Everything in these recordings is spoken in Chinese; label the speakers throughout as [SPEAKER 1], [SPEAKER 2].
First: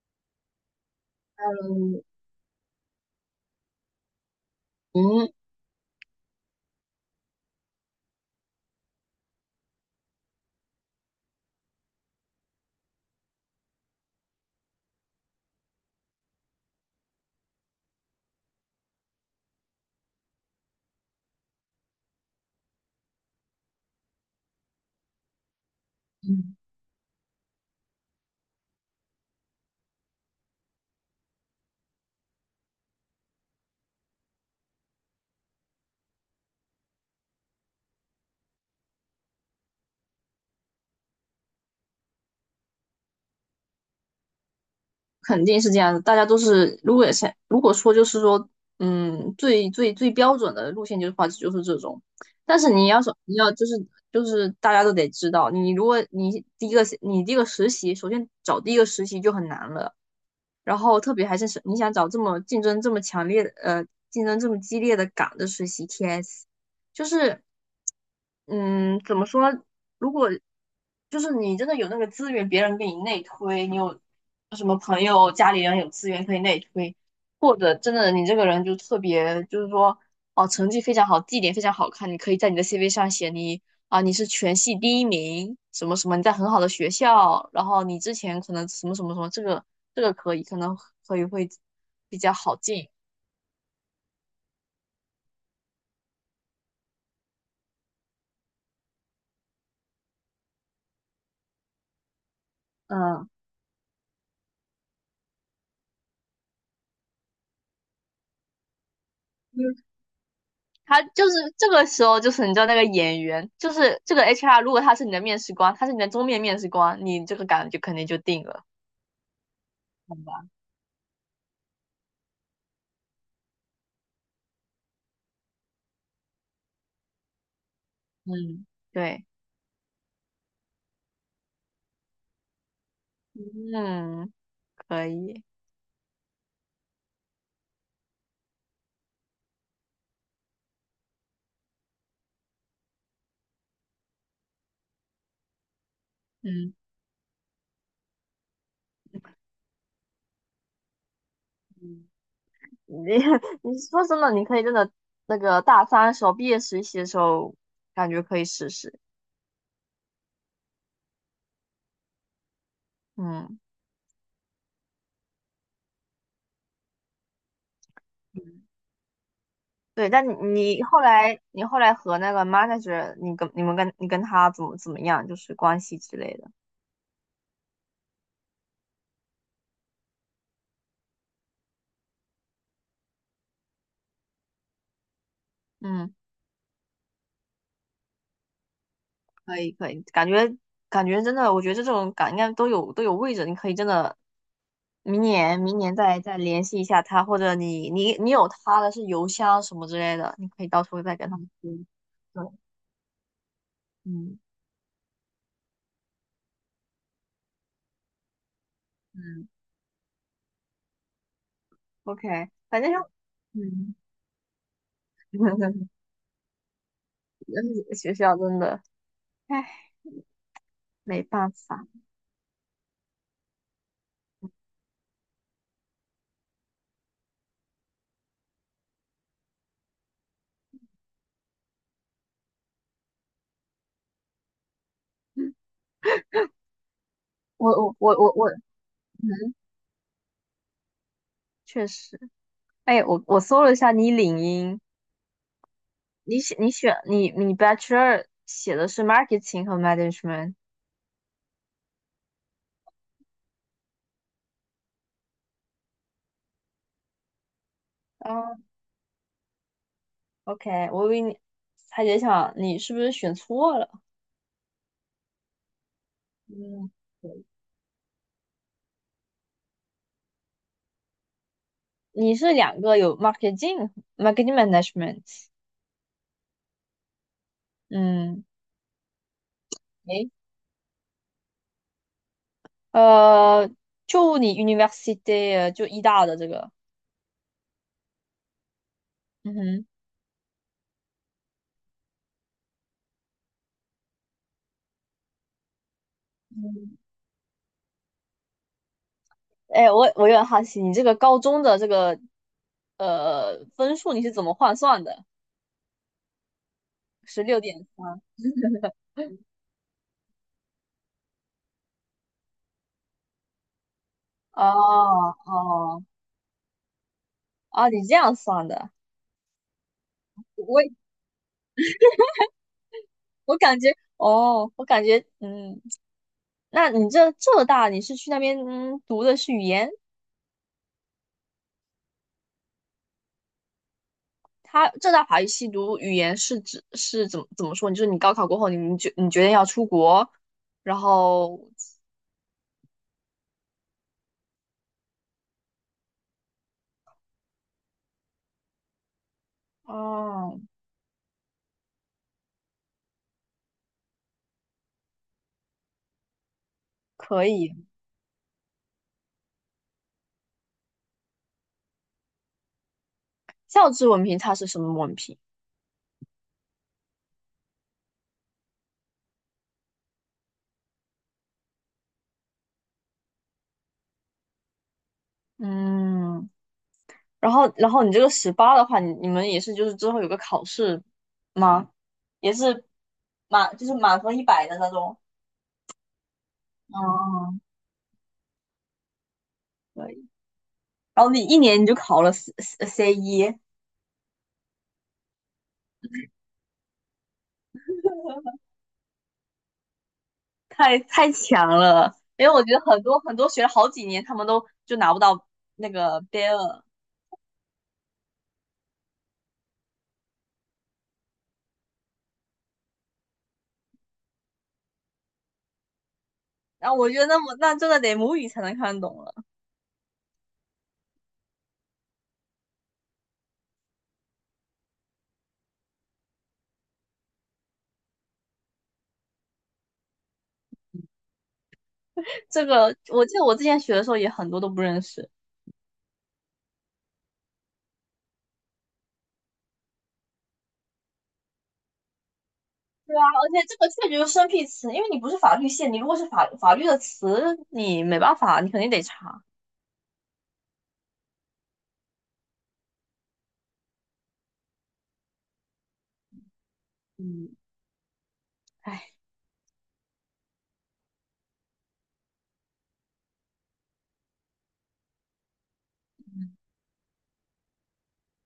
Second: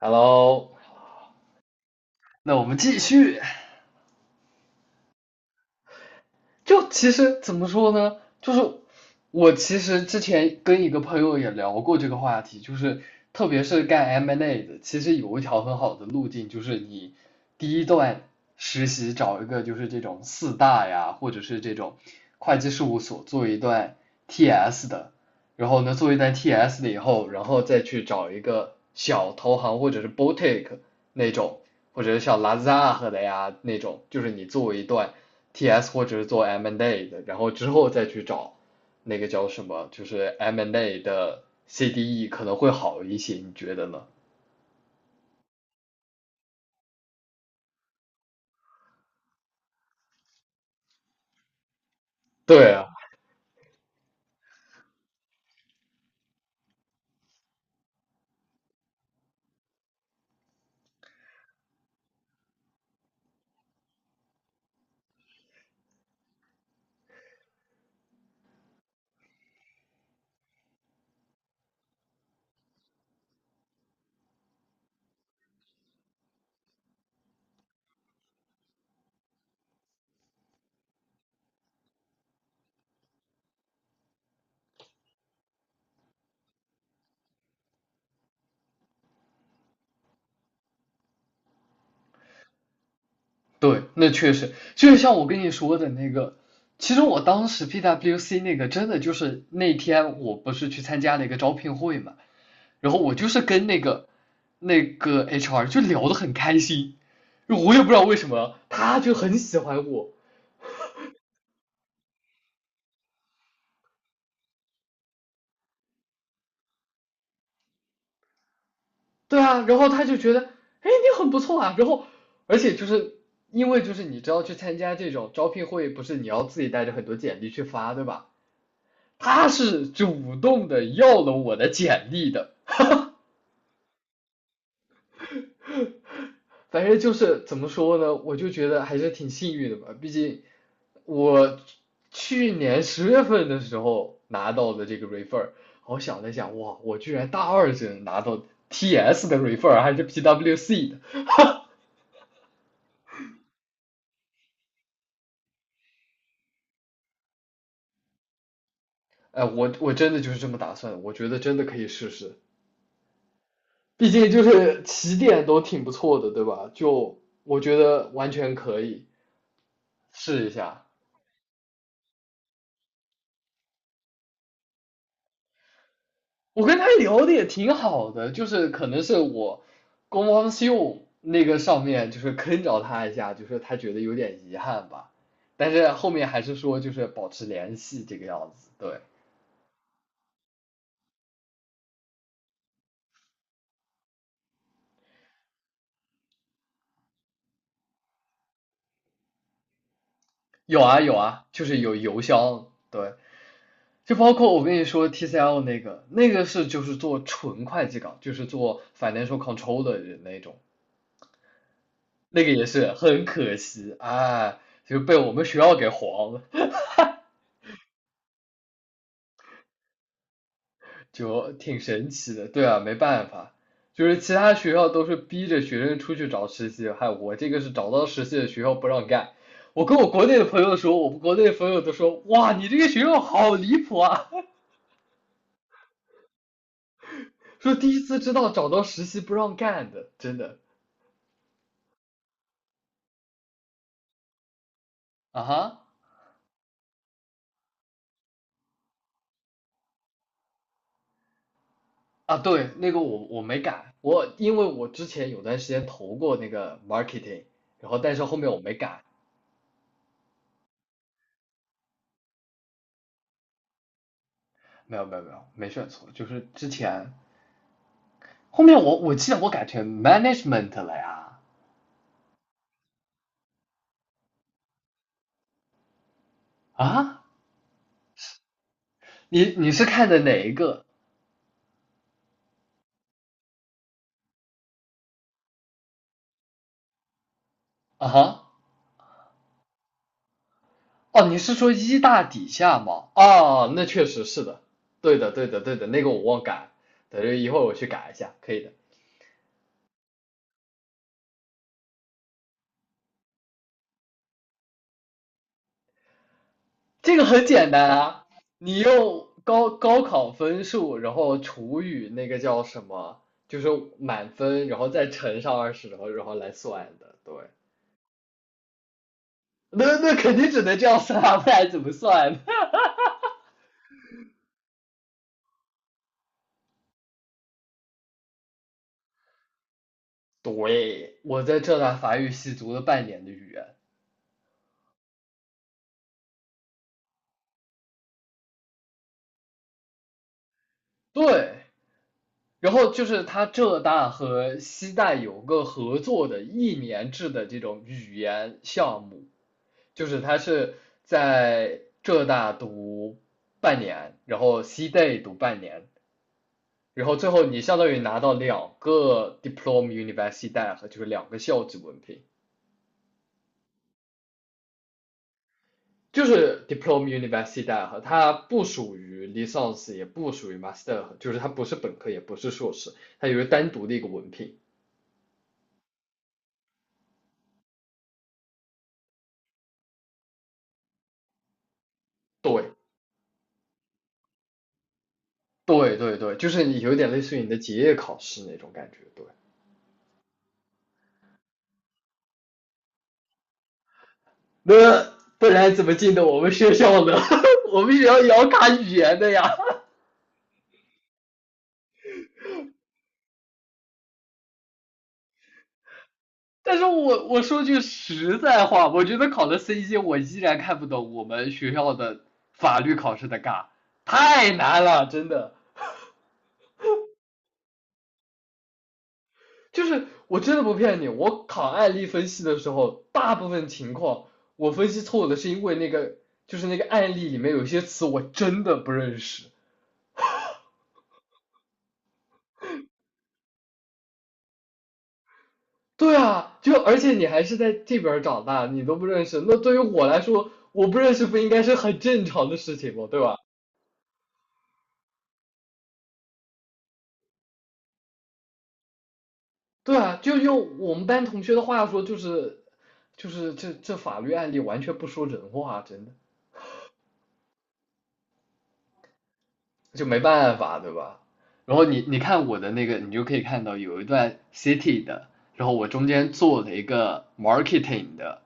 [SPEAKER 1] Hello,
[SPEAKER 2] 嗯，
[SPEAKER 1] 那我们继续。
[SPEAKER 2] 嗯，
[SPEAKER 1] 就其实怎么说呢，就是我其实之前跟一个朋友也聊过这个话题，就是特别是干 M&A n d A 的，其实有一条很好的路径，就是你第一段实习找一个就是这种四大呀，或者是这种会计事务所做一段 TS 的，然后呢做一段 TS 的以后，然后再去找一个小投行或者是 boutique 那种，或者是像 Lazada 的呀那种，就是你做一段TS 或者是做 M&A 的，然后之后再去找那个叫什么，就是 M&A 的 CDE 可能会好一些，你觉得呢？
[SPEAKER 2] 肯定是这样子。大家都是，如果想，如果说就是说，最最最标准的路线就是话，就是这种。但是
[SPEAKER 1] 对啊，
[SPEAKER 2] 你要就是大家都得知道，你如果第一个实习，首先找第一个实习就很难了。然后特别还是你想找这么竞争这么强烈的，呃，竞争这么激烈的岗的实习 TS，就是，嗯，怎么说？如果就是你真的有那个资源，别人给你内推，你有什么朋友、家里人有资源可以内推，或者真的你这个人就特别，就是说，哦，成绩非常好，绩点非常好看，你可以在你的 CV 上写你，啊，你是全系第一名，什么什么，你在很好的学校，然后你之前可能什么什么什么，这个可以，可能可以会比较好进。
[SPEAKER 1] 对，那确实，就是像我跟你说的那个，其实我当时 PWC 那个真的就是那天我不是去参加了一个招聘会嘛，然后我就
[SPEAKER 2] 嗯，
[SPEAKER 1] 是跟那个 HR 就聊得很开心，我也不知道为什么，他就很喜欢
[SPEAKER 2] 嗯，
[SPEAKER 1] 我，
[SPEAKER 2] 他就是这个时候，就是你知道那个演员，就是这个 HR，如果他是你的面试官，他是你的终面面试官，你这个岗就肯定就定了。
[SPEAKER 1] 对啊，然后他
[SPEAKER 2] 好
[SPEAKER 1] 就觉得，
[SPEAKER 2] 吧，
[SPEAKER 1] 哎，你很不错啊。然后，而且就是因为就是你知道去参加这种招聘会，不是你要自己带着很多简历去发，对吧？
[SPEAKER 2] 嗯，对，
[SPEAKER 1] 他是主动的要了我的简历的。
[SPEAKER 2] 嗯，可以，
[SPEAKER 1] 反正就是怎么说呢，我就觉得还是挺幸运的吧。毕竟我去年十月份的时候拿到的这个 refer,我想了想，
[SPEAKER 2] 嗯。
[SPEAKER 1] 哇，我居然大二生拿到 TS 的 refer,还是 PWC 的。
[SPEAKER 2] 嗯，你 你说真的，你可以真的那个大三的时候，毕业实习的时候，感觉可以试试。
[SPEAKER 1] 哎，我真的就是这么打算，我觉得真的可以试试，
[SPEAKER 2] 嗯，
[SPEAKER 1] 毕竟就是起点都挺不错的，对吧？就我觉得完全
[SPEAKER 2] 嗯，
[SPEAKER 1] 可以
[SPEAKER 2] 对，但
[SPEAKER 1] 试一
[SPEAKER 2] 你你
[SPEAKER 1] 下。
[SPEAKER 2] 后来你后来和那个 manager，你跟你们跟你跟他怎么样，就是关系之类的。
[SPEAKER 1] 我跟他聊的也挺好的，就是可能是我公方秀那个上面就是坑着他一下，就是他觉得有点遗憾吧，但是后
[SPEAKER 2] 嗯，
[SPEAKER 1] 面还是说就是保持联系这个样子。对，
[SPEAKER 2] 可以可以，感觉真的，我觉得这种感应该都有位置，你可以真的明年再联系一下他，或者你有他的是邮箱什么之类的，你可以
[SPEAKER 1] 有
[SPEAKER 2] 到时
[SPEAKER 1] 啊
[SPEAKER 2] 候
[SPEAKER 1] 有
[SPEAKER 2] 再跟他
[SPEAKER 1] 啊，
[SPEAKER 2] 们
[SPEAKER 1] 就
[SPEAKER 2] 说。
[SPEAKER 1] 是有邮
[SPEAKER 2] 对，
[SPEAKER 1] 箱，对，就包
[SPEAKER 2] 嗯
[SPEAKER 1] 括我跟你说 TCL 那个，那个是就是做纯会计岗，就是做 financial
[SPEAKER 2] 嗯
[SPEAKER 1] control 的人那种，
[SPEAKER 2] ，OK，
[SPEAKER 1] 那个也
[SPEAKER 2] 反正
[SPEAKER 1] 是
[SPEAKER 2] 就
[SPEAKER 1] 很可惜
[SPEAKER 2] 嗯，
[SPEAKER 1] 啊，就被我们学校 给黄了，
[SPEAKER 2] 学校真的，唉，没办
[SPEAKER 1] 就挺
[SPEAKER 2] 法。
[SPEAKER 1] 神奇的。对啊，没办法，就是其他学校都是逼着学生出去找实习，嗨，我这个是找到实习的学校不让干。我跟我国内的朋友说，我们国内的朋友都说，哇，你这个学校好离谱啊，
[SPEAKER 2] 我
[SPEAKER 1] 说第
[SPEAKER 2] 我
[SPEAKER 1] 一
[SPEAKER 2] 我
[SPEAKER 1] 次知
[SPEAKER 2] 我我
[SPEAKER 1] 道找到实习不让干的，真的
[SPEAKER 2] 确实，哎，我搜了一下你领英，
[SPEAKER 1] 啊哈。
[SPEAKER 2] 你写你选你 Bachelor 写的是 marketing 和 management，
[SPEAKER 1] 啊，对，那个我没改，我因为我之前有段时间投过那个 marketing,然后但是后面
[SPEAKER 2] 哦
[SPEAKER 1] 我没改，
[SPEAKER 2] ，OK，我以为你还在想你是不是选错了，
[SPEAKER 1] 没有没有没有，没选错，就是之
[SPEAKER 2] 嗯，
[SPEAKER 1] 前
[SPEAKER 2] 对，
[SPEAKER 1] 后面我记得我改成 management 了呀，
[SPEAKER 2] 你是两个有 marketing marketing management，
[SPEAKER 1] 啊，
[SPEAKER 2] 嗯，
[SPEAKER 1] 你你是看的
[SPEAKER 2] 诶，
[SPEAKER 1] 哪一个
[SPEAKER 2] 呃，就你 university 就医大的这个，
[SPEAKER 1] 啊哈？
[SPEAKER 2] 嗯哼，
[SPEAKER 1] 哦，你是说一大底下吗？哦，那确实是的，对的对的对的，那个我忘改，
[SPEAKER 2] 嗯，
[SPEAKER 1] 等着一会儿我去改一下，可以的。
[SPEAKER 2] 哎，我有点好奇，你这个高中的这个分数你是怎么换算的？
[SPEAKER 1] 这个
[SPEAKER 2] 十
[SPEAKER 1] 很
[SPEAKER 2] 六
[SPEAKER 1] 简
[SPEAKER 2] 点
[SPEAKER 1] 单
[SPEAKER 2] 三。
[SPEAKER 1] 啊，你用高考分数，然后除以那个叫什么，就是满
[SPEAKER 2] 哦
[SPEAKER 1] 分，然后再乘上二十，然
[SPEAKER 2] 哦
[SPEAKER 1] 后然后来算的。对，
[SPEAKER 2] 哦，你这样算的，
[SPEAKER 1] 那那肯定只能这样
[SPEAKER 2] 我
[SPEAKER 1] 算啊，不然怎么算？
[SPEAKER 2] 我感觉哦，我感觉那你这浙大你是去那边读的是语言，
[SPEAKER 1] 对，我在浙大法语系读了半年的语言，
[SPEAKER 2] 它浙大法语系读语言是怎么说？你就是你高考过后你决定要出国，然
[SPEAKER 1] 对，
[SPEAKER 2] 后
[SPEAKER 1] 然后就是它浙大和西大有个合作的一年制的这种语言项目，就是它
[SPEAKER 2] 哦，
[SPEAKER 1] 是在浙大读半年，然后西大读半年，然后最后
[SPEAKER 2] 可
[SPEAKER 1] 你
[SPEAKER 2] 以，
[SPEAKER 1] 相当于拿到两个 Diplom a Universidad,就是两个校级文凭。
[SPEAKER 2] 教职文凭它是什么文凭？
[SPEAKER 1] 就是 Diplom a Universidad,它不属于 l i c e n s e 也不属于 Master,就是它不是本科，也不是硕士，它有一个单独的一个文凭。
[SPEAKER 2] 嗯，然后你这个18的话，你们也是就是之后有个考试吗？也
[SPEAKER 1] 对，
[SPEAKER 2] 是满就是满分100的那种。
[SPEAKER 1] 对对对，就是你有点类似于你的
[SPEAKER 2] 哦，
[SPEAKER 1] 结业考试那种感觉，对。
[SPEAKER 2] 以。然后你一年就考了 C 一，
[SPEAKER 1] 那不然怎么进的我们学校呢？我们学校也要卡语言的呀。
[SPEAKER 2] 太强了。因为我觉得很多很多学了好几年，他们都就拿不到那个 B
[SPEAKER 1] 但是
[SPEAKER 2] 二。
[SPEAKER 1] 我说句实在话，我觉得考了 C 一，我依然看不懂我们学校的法律考试的嘎，太难了，真的。
[SPEAKER 2] 然后我觉得那真的得母语才能看懂了。
[SPEAKER 1] 就是我真的不骗你，我考案例分析的时候，大部分情况我分析错误的是因为那个就是那个案例里面有些词我真的不认识。
[SPEAKER 2] 这个我记得我之前学的时候也很多都不认识。
[SPEAKER 1] 对啊，就而且你还是在这边儿长大，你都不认识，那对于我来说，我不认识不应该是很正常的事情吗？对吧？
[SPEAKER 2] 而且这个确实就是生僻词，因为你不是法律系，你如果是法律的词，你没办法，你肯定得查。
[SPEAKER 1] 对啊，就用我们班同学的话说，就是，就是这法律案例完全不说人话啊，真的。
[SPEAKER 2] 嗯，哎，
[SPEAKER 1] 就没办法，对吧？然后你你看我的那个，你就可以看到有一段 city 的，然后我中间做了一个 marketing 的，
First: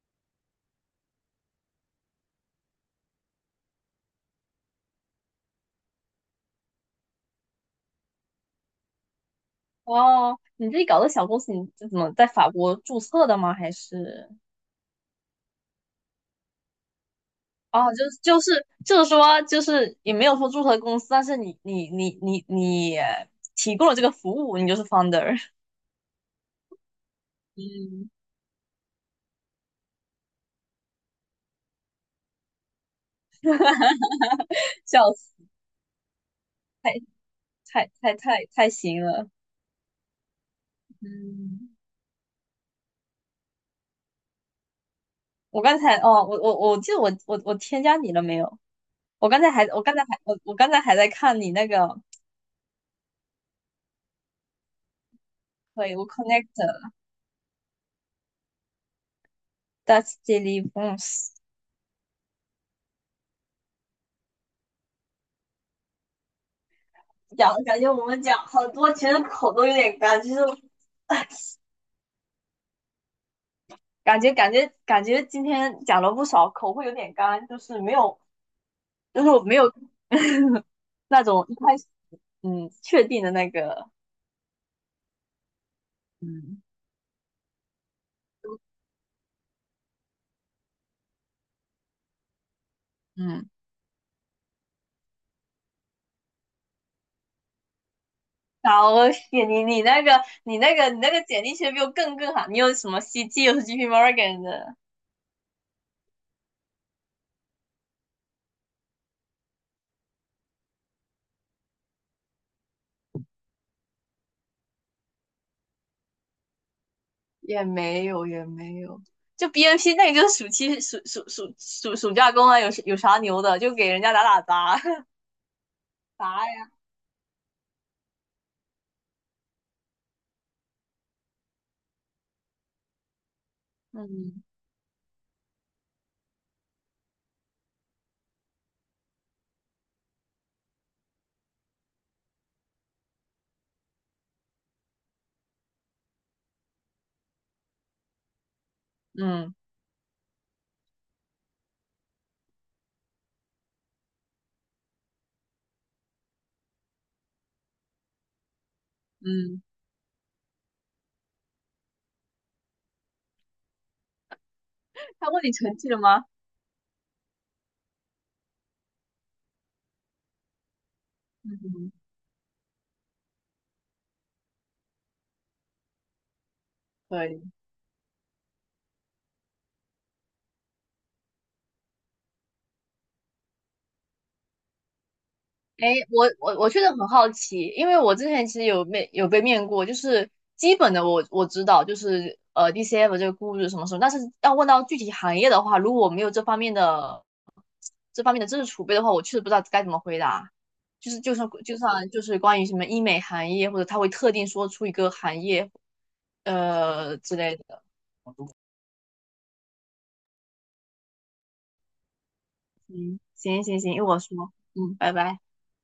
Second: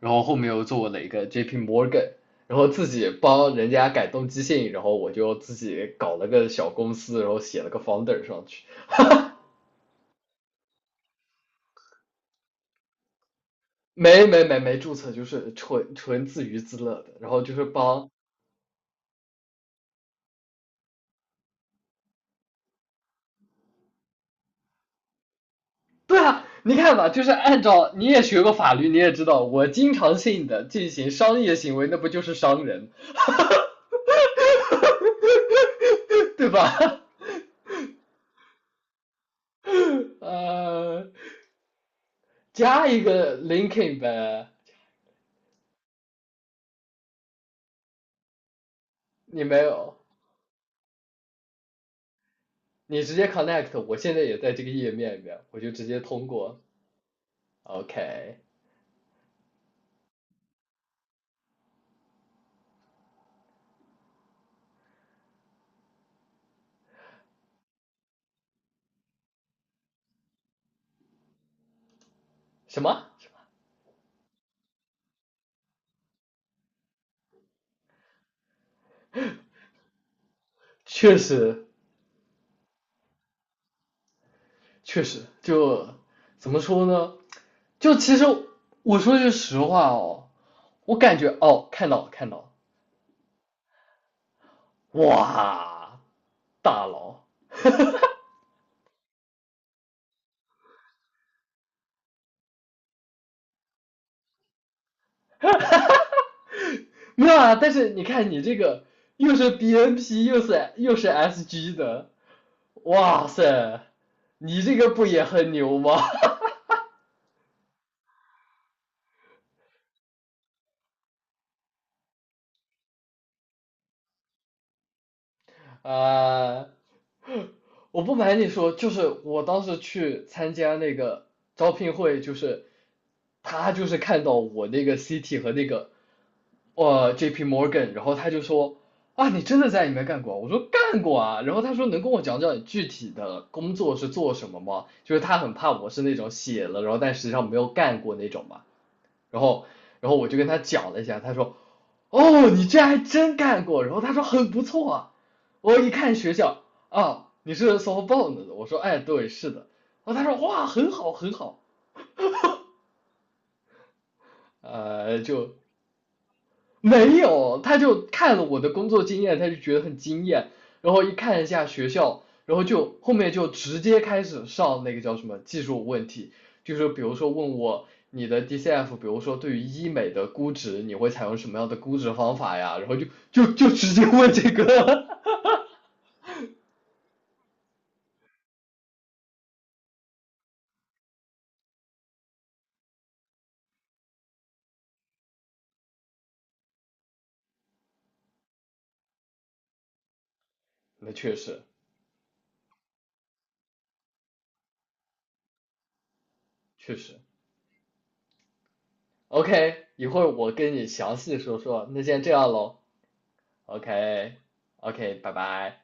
[SPEAKER 1] 然后后面又做了一个 JP Morgan,然后自己帮人家改动机信，然后我就自己搞了个小公司，然后写了个 founder 上去，
[SPEAKER 2] 哦，你自己搞的小公司，你是怎么在法国注册的吗？还
[SPEAKER 1] 没
[SPEAKER 2] 是
[SPEAKER 1] 没没没注册，就是纯纯自娱自乐的，然后就是
[SPEAKER 2] 哦，就
[SPEAKER 1] 帮
[SPEAKER 2] 是就是就是说，就是也没有说注册公司，但是你提供了这个服务，你就是 founder，
[SPEAKER 1] 对啊，你看嘛，就是按照你
[SPEAKER 2] 嗯，
[SPEAKER 1] 也学过法律，你也知道，我经常性的进行商业行为，那不就是商人，哈哈哈
[SPEAKER 2] 笑死，
[SPEAKER 1] 对吧？
[SPEAKER 2] 太行了。
[SPEAKER 1] 呃，
[SPEAKER 2] 嗯，
[SPEAKER 1] 加一个 linking 呗，
[SPEAKER 2] 我刚才哦，我记得我添加你了没有？我刚
[SPEAKER 1] 你
[SPEAKER 2] 才
[SPEAKER 1] 没
[SPEAKER 2] 还，我
[SPEAKER 1] 有，
[SPEAKER 2] 刚才还，我我刚才还在看你那个，
[SPEAKER 1] 你直接 connect,我现在也在这个页面里面，我就直
[SPEAKER 2] 可以，
[SPEAKER 1] 接
[SPEAKER 2] 我
[SPEAKER 1] 通
[SPEAKER 2] connect
[SPEAKER 1] 过。OK,
[SPEAKER 2] that's d e l i v e s， 讲感觉我们讲好多，其实口都有点干，就是
[SPEAKER 1] 什么？
[SPEAKER 2] 感觉今天讲了不少，口会有点干，就是没有，就是我没有
[SPEAKER 1] 确
[SPEAKER 2] 那种一
[SPEAKER 1] 实，
[SPEAKER 2] 开始确定的那个。
[SPEAKER 1] 确实，就怎么
[SPEAKER 2] 嗯
[SPEAKER 1] 说呢？就其实我说句实话哦，我感觉哦，看到了，看到了。
[SPEAKER 2] 嗯，
[SPEAKER 1] 哇，大佬，
[SPEAKER 2] 好，我写你那个简历其实比我更好，你有什么 CT，有 JP Morgan 的。
[SPEAKER 1] 没有啊但是你看你这个又是 BNP 又是 SG 的，哇塞，你这个不也很牛吗？
[SPEAKER 2] 也没有，也没有。就 BNP 那个就是暑期暑暑暑暑暑假工啊，有啥牛的？就给人家打打杂
[SPEAKER 1] 啊，
[SPEAKER 2] 杂 呀。
[SPEAKER 1] 我不瞒你说，就是我当时去参加那个招聘会，就是他就是看到
[SPEAKER 2] 嗯
[SPEAKER 1] 我那个 CT 和那个JP Morgan,然后他就说啊，你真的在里面干过啊我说干过啊。然后他说能跟我讲讲你具体的工作是做什么吗？就是他很怕我是那种写了，然后但实际上没有干过那种嘛。然
[SPEAKER 2] 嗯
[SPEAKER 1] 后我就跟他讲了一下，他说，哦，你这还真干过，然后他说很不错啊，我一看学校啊，你是 s o f b o u n d 的，我说哎对是
[SPEAKER 2] 嗯，
[SPEAKER 1] 的，然后他说哇很好很好，
[SPEAKER 2] 他问你
[SPEAKER 1] 就
[SPEAKER 2] 成绩了吗？
[SPEAKER 1] 没有，他就看了我的工作经验，他就觉得很惊艳，然后一看一下学
[SPEAKER 2] 嗯，
[SPEAKER 1] 校，然后就后面就直接开始上那个叫什么技术问题，就是比如
[SPEAKER 2] 可
[SPEAKER 1] 说
[SPEAKER 2] 以。
[SPEAKER 1] 问我你的 DCF,比如说对于医美的估值，你会采用什么样的估值方法呀？然后就直接问这个，
[SPEAKER 2] 哎，我确实很好奇，因为我之前其实有被面过，就是基本的我知道，就是DCF 这个估值什么什么，但是要问到具体行业的话，如果我没有这方面的知识储备的话，我确实不知道该怎么回答。
[SPEAKER 1] 那
[SPEAKER 2] 就是
[SPEAKER 1] 确
[SPEAKER 2] 就算
[SPEAKER 1] 实
[SPEAKER 2] 就算就是关于什么医美行业，或者他会特定说出一个行业
[SPEAKER 1] 确实
[SPEAKER 2] 之类的。
[SPEAKER 1] ，OK,一会儿我跟你详细说说，那先这样喽
[SPEAKER 2] 嗯，行行行，一会儿
[SPEAKER 1] ，OK
[SPEAKER 2] 说。嗯，拜
[SPEAKER 1] OK,拜
[SPEAKER 2] 拜。
[SPEAKER 1] 拜。